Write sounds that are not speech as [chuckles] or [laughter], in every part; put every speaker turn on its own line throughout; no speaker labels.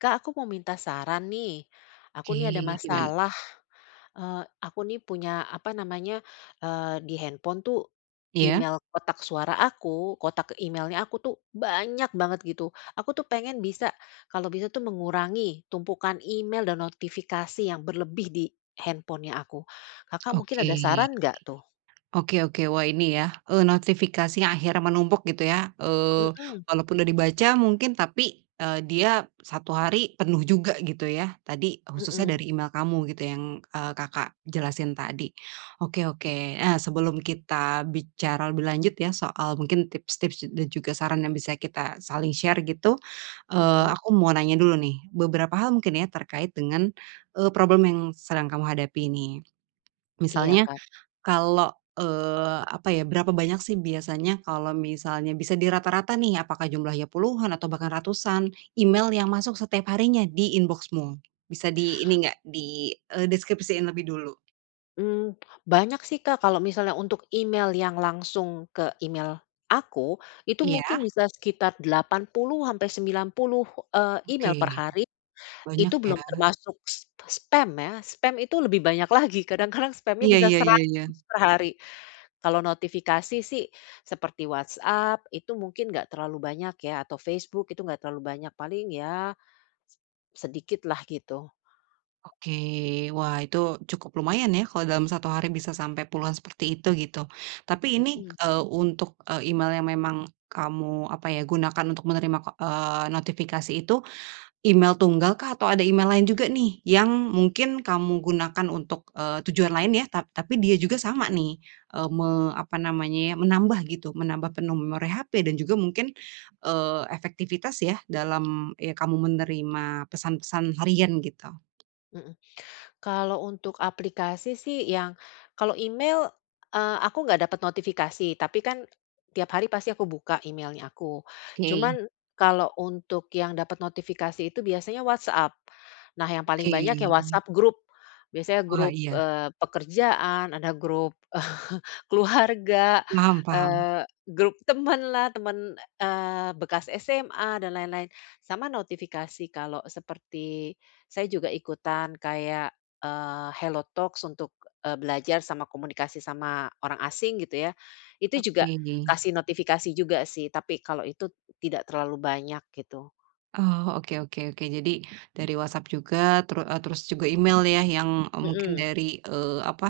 Kak, aku mau minta saran, nih, aku, nih, ada
Oke, gimana?
masalah, eee, aku, nih, punya apa namanya, eee, di handphone, tuh,
Iya.
email kotak suara aku, kotak email-nya aku, tuh, banyak banget gitu. Aku, tuh, pengen bisa, kalau bisa, tuh, mengurangi tumpukan email dan notifikasi yang berlebih di handphone-nya aku. Kakak mungkin ada
Oke.
saran nggak, tuh?
Oke oke, wah ini, ya, eee, notifikasi yang akhirnya menumpuk gitu, ya. Eee,
Mhm.
walaupun udah dibaca mungkin, tapi, eee, dia 1 hari penuh juga gitu, ya. Tadi khususnya
Mhm.
dari email kamu gitu yang, eee, Kakak jelasin tadi. Oke oke, eee, sebelum kita bicara lebih lanjut, ya, soal mungkin tips-tips da dan juga saran yang bisa kita saling share gitu, eee,
Mhm.
aku mau nanya dulu, nih, beberapa hal mungkin, ya, terkait dengan, eee, problem yang sedang kamu hadapi ini.
Iya
Misalnya,
kan?
kalau, eee, apa, ya, berapa banyak, sih, biasanya kalau misalnya bisa dirata-rata nih, apakah jumlahnya puluhan, atau bahkan ratusan, email yang masuk setiap harinya di inbox-mu? Bisa di ini enggak di, eee, deskripsiin lebih dulu.
Mmm, banyak sih Kak, kalau misalnya untuk email yang langsung ke email aku, itu mungkin
Iya.
bisa sekitar 80 sampe 90, eee,
Oke,
email perhari.
banyak
Itu
ya.
belum termasuk spa spam ya, spam itu lebih banyak lagi, kadang-kadang spamnya
Iya
bisa
ya ya
100
ya.
perhari. Kalau notifikasi sih, seperti WhatsApp itu mungkin nggak terlalu banyak ya, atau Facebook itu nggak terlalu banyak, paling ya, se sedikit lah gitu.
Oke, wah itu, cukup lumayan ya kalau dalam 1 hari bisa sampai puluhan seperti itu, gitu. Tapi ini,
Mhm.
eee, untuk e email yang memang kamu, apa ya, gunakan untuk menerima, ko eee, notifikasi itu, email tunggal kah? Atau ada email lain juga nih, yang mungkin kamu gunakan untuk, eee, tujuan lain ya, tap tapi dia juga sama nih, eee, me apa namanya ya, menambah gitu menambah penuh memori HP, dan juga mungkin, eee, efektivitas ya dalam, ya kamu menerima pesan-pesan harian gitu.
Mhm, kalau untuk aplikasi sih yang kalau email, eee, aku nggak dapat notifikasi, tapi kan, tiap hari pasti aku buka email-nya aku.
Oke,
Cuman, kalau untuk yang dapat notifikasi itu biasanya WhatsApp. Nah yang paling
Oke.
banyak ya WhatsApp grup, biasanya
Wah,
grup,
iya.
eee, pekerjaan, ada grup [chuckles] keluarga,
Paham paham.
eee, grup teman lah, teman, eee, bekas SMA dan lain-lain. Sama notifikasi kalau seperti saya juga ikutan kayak, eee, Hello Talks untuk, eee, belajar sama komunikasi sama orang asing gitu ya, itu juga
Oke, deh.
kasih notifikasi juga sih, tapi kalau itu, tidak terlalu banyak gitu.
Oh, oke oke oke. Jadi dari WhatsApp juga, teru eee, terus juga email ya, yang e mungkin
Mhm.
dari, eee, apa,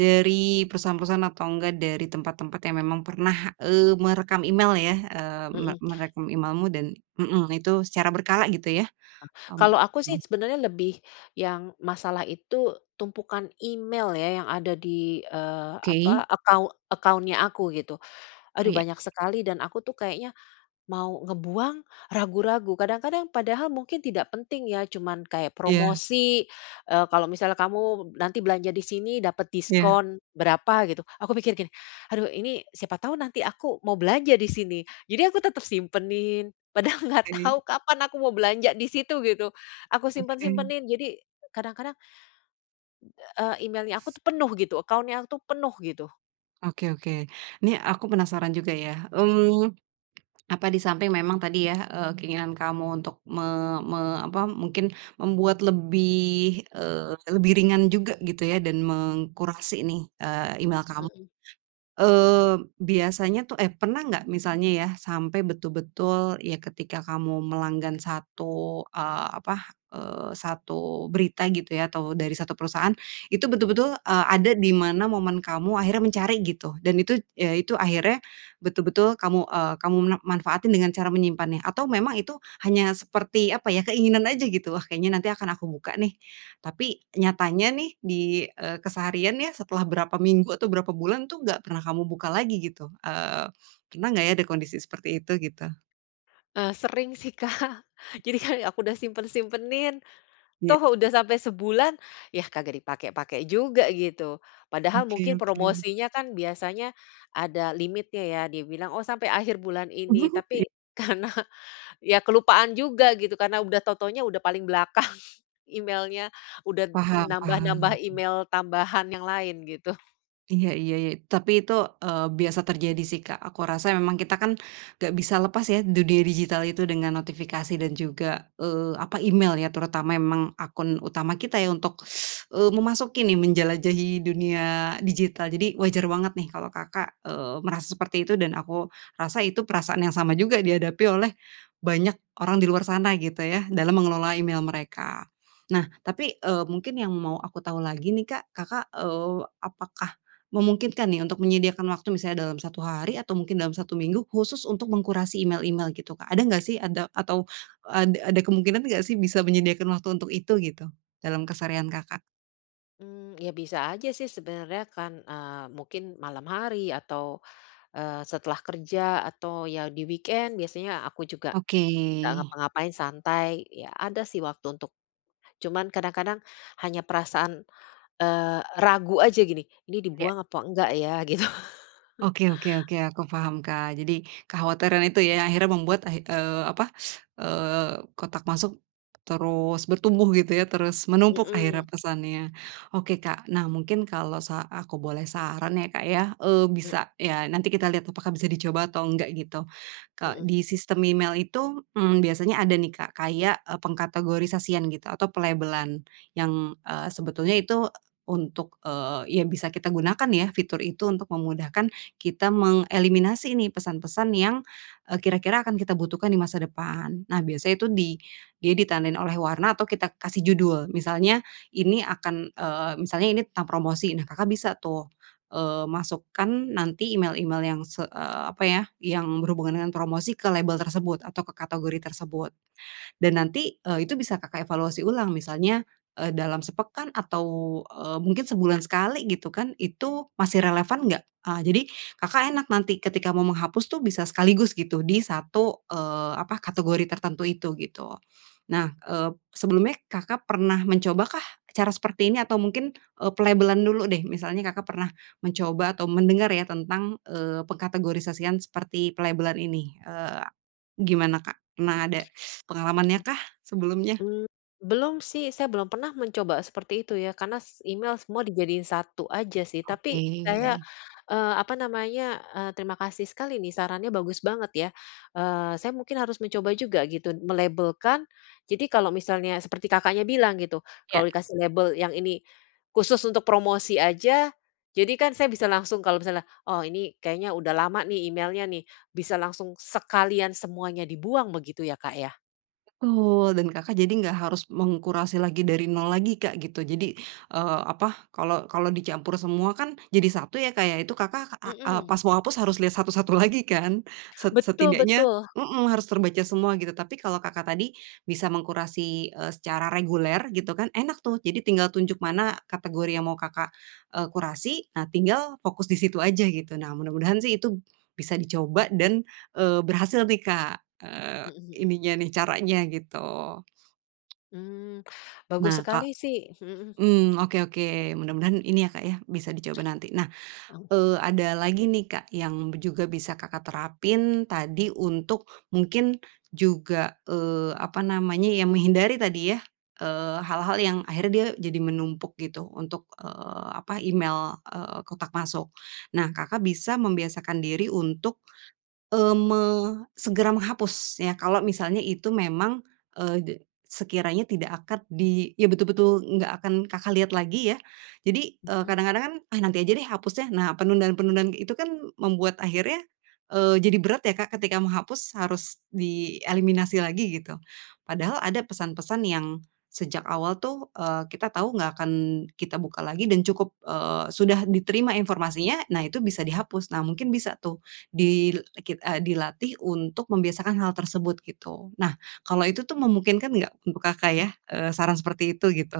dari perusahaan-perusahaan atau enggak dari tempat-tempat yang memang pernah, eee, merekam email ya, eee, me
Mhm.
merekam email-mu dan mhm, itu secara berkala gitu ya. Mmm,
Kalau aku sih
mhm.
sebenarnya lebih, yang masalah itu tumpukan email ya, yang ada di, eee,
Oke.
apa, account account-nya aku gitu.
Oh,
Aduh
ya.
banyak sekali dan aku tuh kayaknya, mau ngebuang, ragu-ragu. Kadang-kadang padahal mungkin tidak penting ya, cuman kayak
Iya.
promosi, eee, kalau misalnya kamu nanti belanja di sini dapat
Iya.
diskon, berapa gitu. Aku pikir gini, "Aduh ini, siapa tahu nanti aku mau belanja di sini," jadi aku tetap simpenin, padahal nggak
Tanyain.
tahu kapan aku mau belanja di situ, gitu. Aku
Oke.
simpen-simpenin jadi kadang-kadang eee, email-nya aku tuh penuh gitu, account-nya aku tuh penuh gitu.
Oke, oke, nih aku penasaran juga ya, mmm, apa di samping memang tadi ya, eee, keinginan kamu untuk me me apa mungkin membuat lebih, eee, lebih ringan juga gitu ya, dan mengkurasi nih, eee, email kamu.
Mhm.
Eee, biasanya tuh eh, pernah enggak misalnya ya sampai betul-betul, ya ketika kamu melanggan satu, eee, apa, eee, satu berita gitu ya, atau dari satu perusahaan, itu betul-betul, eee, ada di mana momen kamu akhirnya mencari gitu, dan itu ya, itu akhirnya betul-betul kamu, eee, kamu mena manfaatin dengan cara menyimpannya, atau memang itu hanya seperti apa ya, keinginan aja gitu? Wah, kayaknya nanti akan aku buka nih, tapi nyatanya nih di, eee, keseharian ya, setelah berapa minggu atau berapa bulan itu enggak pernah kamu buka lagi gitu. Eee, pernah enggak ya di kondisi seperti itu gitu?
Eee, sering sih, Kak. Jadi kan [chuckles] aku udah simpen-simpenin,
Iya.
toh udah sampai sebulan ya, kagak dipakai-pakai juga gitu. Padahal
Oke
mungkin
oke.
promosinya kan biasanya ada limitnya, ya dia bilang, "Oh sampai akhir bulan ini,"
[laughs] Iya.
tapi karena ya kelupaan juga gitu, karena udah tau-taunya udah paling belakang emailnya, udah n
Paham-paham.
nambah-nambah
Mhm.
email tambahan yang lain gitu.
Iya iya iya, tapi itu, eee, biasa terjadi sih, Kak. Aku rasa memang kita kan, enggak bisa lepas ya dunia digital itu dengan notifikasi dan juga, eee, apa, email ya. Terutama memang akun utama kita ya untuk, [sucks teeth] eee, memasuki nih menjelajahi dunia digital. Jadi wajar banget nih kalau Kakak, eee, merasa seperti itu, dan aku rasa itu perasaan yang sama juga dihadapi oleh banyak orang di luar sana, gitu ya, dalam mengelola
Heeh.
email mereka. Nah, tapi, eee, mungkin yang mau aku tahu lagi nih, Kak. Kakak, eee, apakah memungkinkan nih untuk menyediakan waktu, misalnya dalam 1 hari atau mungkin dalam 1 minggu, khusus untuk mengkurasi email-email, gitu, Kak? Ada enggak sih ada atau ad ada kemungkinan enggak sih bisa menyediakan waktu untuk itu, gitu? Dalam keseharian Kakak.
Mmm, ya bisa aja sih, sebenarnya kan, eee, mungkin malam hari atau, eee, setelah kerja, atau ya di weekend biasanya aku juga
Oke.
enggak ngapa-ngapain, santai. Ya, ada sih waktu untuk cuman kadang-kadang hanya perasaan, eee, ragu aja, gini, "Ini
Iya.
dibuang apa enggak ya?" Gitu. [chuckles]
Oke oke oke, aku paham, Kak. Jadi kekhawatiran itu ya yang akhirnya membuat ah eee, apa, eee, kotak masuk terus bertumbuh, gitu ya, terus menumpuk akhirnya
Mhm.
pesannya. Oke, Kak. Nah, mungkin kalau sa aku boleh saran ya, Kak, ya, eee,
M
bisa ya nanti kita lihat apakah bisa dicoba atau enggak, gitu. Ko
Mhm.
di sistem email itu, mmm, biasanya ada nih, Kak, kayak, e pengkategorisasian gitu atau pelabelan yang, eee, sebetulnya itu untuk, eee, ya bisa kita gunakan ya fitur itu untuk memudahkan kita mengeliminasi nih pesan-pesan yang, eee, kira-kira akan kita butuhkan di masa depan. Nah, biasanya itu, dia ditandain oleh warna atau kita kasih judul. Misalnya ini akan, eee, misalnya ini tentang promosi. Nah, Kakak bisa tuh, eee, masukkan nanti email-email yang se eee, apa ya, yang berhubungan dengan promosi ke label tersebut atau ke kategori tersebut. Dan nanti, eee, itu bisa, Kakak evaluasi ulang, misalnya, eee, dalam sepekan atau, eee, mungkin sebulan sekali, gitu kan, itu masih relevan enggak? Eee, jadi Kakak enak nanti ketika mau menghapus tu bisa sekaligus, gitu, di satu, eee, apa, kategori tertentu itu, gitu. Nah, eee, sebelumnya, Kakak pernah mencoba kah cara seperti ini? Atau mungkin, eee, pelabelan dulu deh. Misalnya Kakak pernah mencoba atau mendengar ya tentang, eee, pengkategorisasian seperti pelabelan ini, eee, gimana, Kak? Pernah ada
Mmm.
[sucks teeth] pengalamannya kah sebelumnya?
Mmm, belum sih. Saya belum pernah mencoba seperti itu ya, karena s email semua dijadiin satu aja sih. Tapi
Oke.
saya, eee, apa namanya, eee, terima kasih sekali nih, sarannya bagus banget ya. Eee, saya mungkin harus mencoba juga, gitu, melabelkan. Jadi kalau misalnya seperti Kakaknya bilang, gitu,
Iya.
kalau dikasih label yang ini khusus untuk promosi aja, jadi kan saya bisa langsung kalau misalnya, "oh, ini kayaknya udah lama nih emailnya, nih." Bisa langsung sekalian semuanya dibuang, begitu ya, Kak ya?
Betul, dan Kakak jadi enggak harus mengkurasi lagi dari nol lagi, Kak, gitu. Jadi, eee, apa, kalau kalau dicampur semua kan jadi satu ya, Kak, ya, itu Kakak ak eee,
Mhm.
pas mau hapus harus lihat satu-satu lagi kan? Set
Betul
setidaknya,
betul.
mmm, harus terbaca semua gitu. Tapi kalau Kakak tadi bisa mengkurasi, eee, secara reguler, gitu kan, enak tuh. Jadi tinggal tunjuk mana kategori yang mau Kakak, eee, kurasi. Nah, tinggal fokus di situ aja gitu. Nah, mudah-mudahan sih itu bisa dicoba dan, eee, berhasil nih Kak, eee,
Mhm mhm.
ininya nih caranya gitu.
Mmm. Bagus
Nah, Kak
sekali sih. Mhm.
mmm, oke oke, mudah-mudahan ini ya, Kak, ya bisa dicoba nanti. Nah,
Oh.
eee, ada lagi nih, Kak, yang b juga bisa Kakak terapin tadi untuk mungkin juga, eee, apa namanya, ya menghindari tadi ya, eee, hal-hal yang akhirnya dia jadi menumpuk gitu untuk, eee, apa, email, eee, kotak masuk. Nah, Kakak bisa membiasakan diri untuk, eee, me segera menghapus ya. Kalau misalnya itu memang, eee, de sekiranya tidak akad di ya betul-betul enggak akan Kakak lihat lagi ya. Jadi, eee,
Heeh.
kadang-kadang kan, "Ah, nanti aja deh hapusnya." Nah, penundaan-penundaan kayak itu kan membuat akhirnya, eee, jadi berat ya, Kak, ketika menghapus harus di eliminasi lagi gitu. Padahal ada pesan-pesan yang sejak awal tuh, eee, kita tahu enggak akan kita buka lagi dan cukup, eee, sudah diterima informasinya. Nah, itu bisa dihapus. Nah, mungkin bisa tuh dil e kit eee, dilatih untuk membiasakan hal tersebut gitu. Nah, kalau itu tuh memungkinkan enggak untuk Kakak ya? Eee, saran seperti itu, gitu.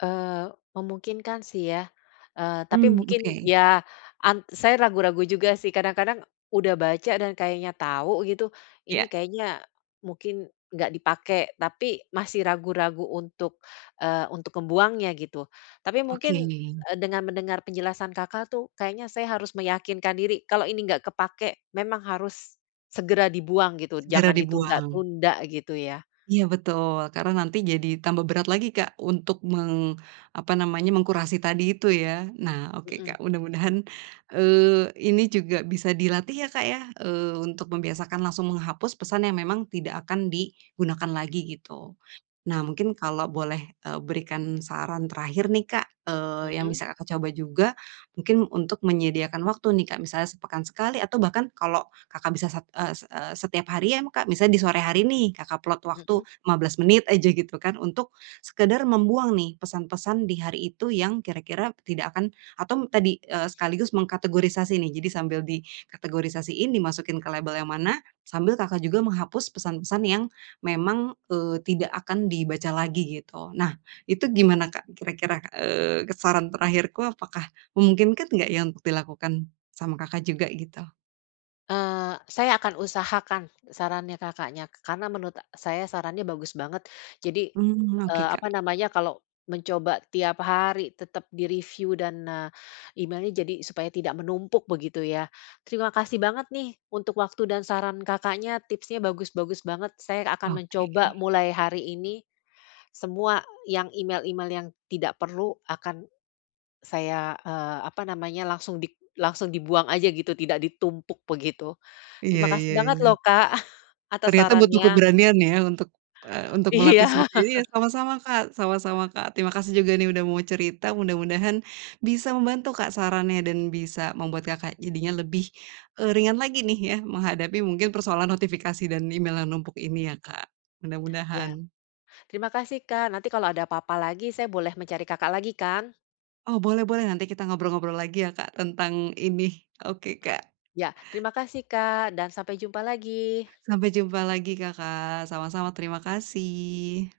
Eee, memungkinkan sih ya, eee, tapi
Mmm,
mungkin
oke.
ya an saya ragu-ragu juga sih, kadang-kadang, udah baca dan kayaknya tau gitu, ini
Iya.
kayaknya mungkin nggak dipakai, tapi masih ragu-ragu untuk, eee, untuk ngebuangnya gitu. Tapi mungkin,
Oke.
e dengan mendengar penjelasan Kakak tuh, kayaknya saya harus meyakinkan diri. Kalau ini nggak kepakai, memang harus segera dibuang gitu.
Segera
Jangan
dibuang.
ditunda-tunda gitu ya.
Iya betul, karena nanti jadi tambah berat lagi Kak, untuk meng apa namanya, mengkurasi tadi itu ya. Nah oke
Hmm.
Kak, mudah-mudahan, eee, ini juga bisa dilatih ya Kak ya, eee, untuk membiasakan langsung menghapus pesan yang memang tidak akan digunakan lagi gitu. Nah mungkin kalau boleh, eee, berikan saran terakhir nih Kak, eee, yang
Hmm.
bisa Kakak coba juga, mungkin untuk menyediakan waktu nih Kak. Misalnya sepekan sekali, atau bahkan kalau Kakak bisa sat e set e setiap hari ya ma Kak, misalnya di sore hari nih, Kakak plot waktu
Hmm.
15 menit aja, gitu kan. Untuk, sekedar membuang nih, pesan-pesan di hari itu yang kira-kira tidak akan atau tadi, eee, sekaligus mengkategorisasi nih. Jadi sambil dikategorisasiin, dimasukin ke label yang mana, sambil Kakak juga menghapus pesan-pesan yang memang, eee, tidak akan dibaca lagi gitu. Nah, itu gimana Kak kira-kira, eee, saran terakhirku apakah memungkinkan nggak ya, untuk dilakukan, sama Kakak juga gitu.
Eee, saya akan usahakan sarannya Kakaknya, karena menurut e saya sarannya bagus banget. Jadi,
Mmm, oke
eee, apa
Kak.
namanya, kalau mencoba setiap hari tetap di-review dan, eee, email-nya jadi supaya tidak menumpuk begitu, ya. Terima kasih banget, nih, untuk waktu dan saran Kakaknya, tipsnya bagus-bagus banget. Saya akan mencoba,
Oke.
mulai hari ini, semua yang email-email yang tidak perlu akan saya, eee, apa namanya langsung dik langsung dibuang aja begitu, tidak ditumpuk begitu.
Iya
Terima kasih
iya
banget
iya.
loh Kak, [chuckles] atas
Ternyata butuh
sarannya.
keberanian, ya, untuk, eee, untuk melatih
Iya.
seperti
[laughs]
iya, sama-sama Kak, sama-sama Kak. Terima kasih juga, nih, udah mau cerita, mudah-mudahan bisa membantu Kak, sarannya dan bisa membuat Kakak jadinya lebih, eee, ringan lagi, nih, ya, menghadapi mungkin persoalan notifikasi dan email yang numpuk ini, ya, Kak,
Iya.
mudah-mudahan.
Terima kasih Kak. Nanti kalau ada apa-apa lagi saya boleh mencari Kakak lagi, kan?
Oh, boleh-boleh nanti kita ngobrol-ngobrol lagi, ya, Kak, tentang ini. Oke Kak.
Iya. Terima kasih Kak, dan sampai jumpa lagi.
Sampai jumpa lagi Kakak. Sama-sama, terima kasih.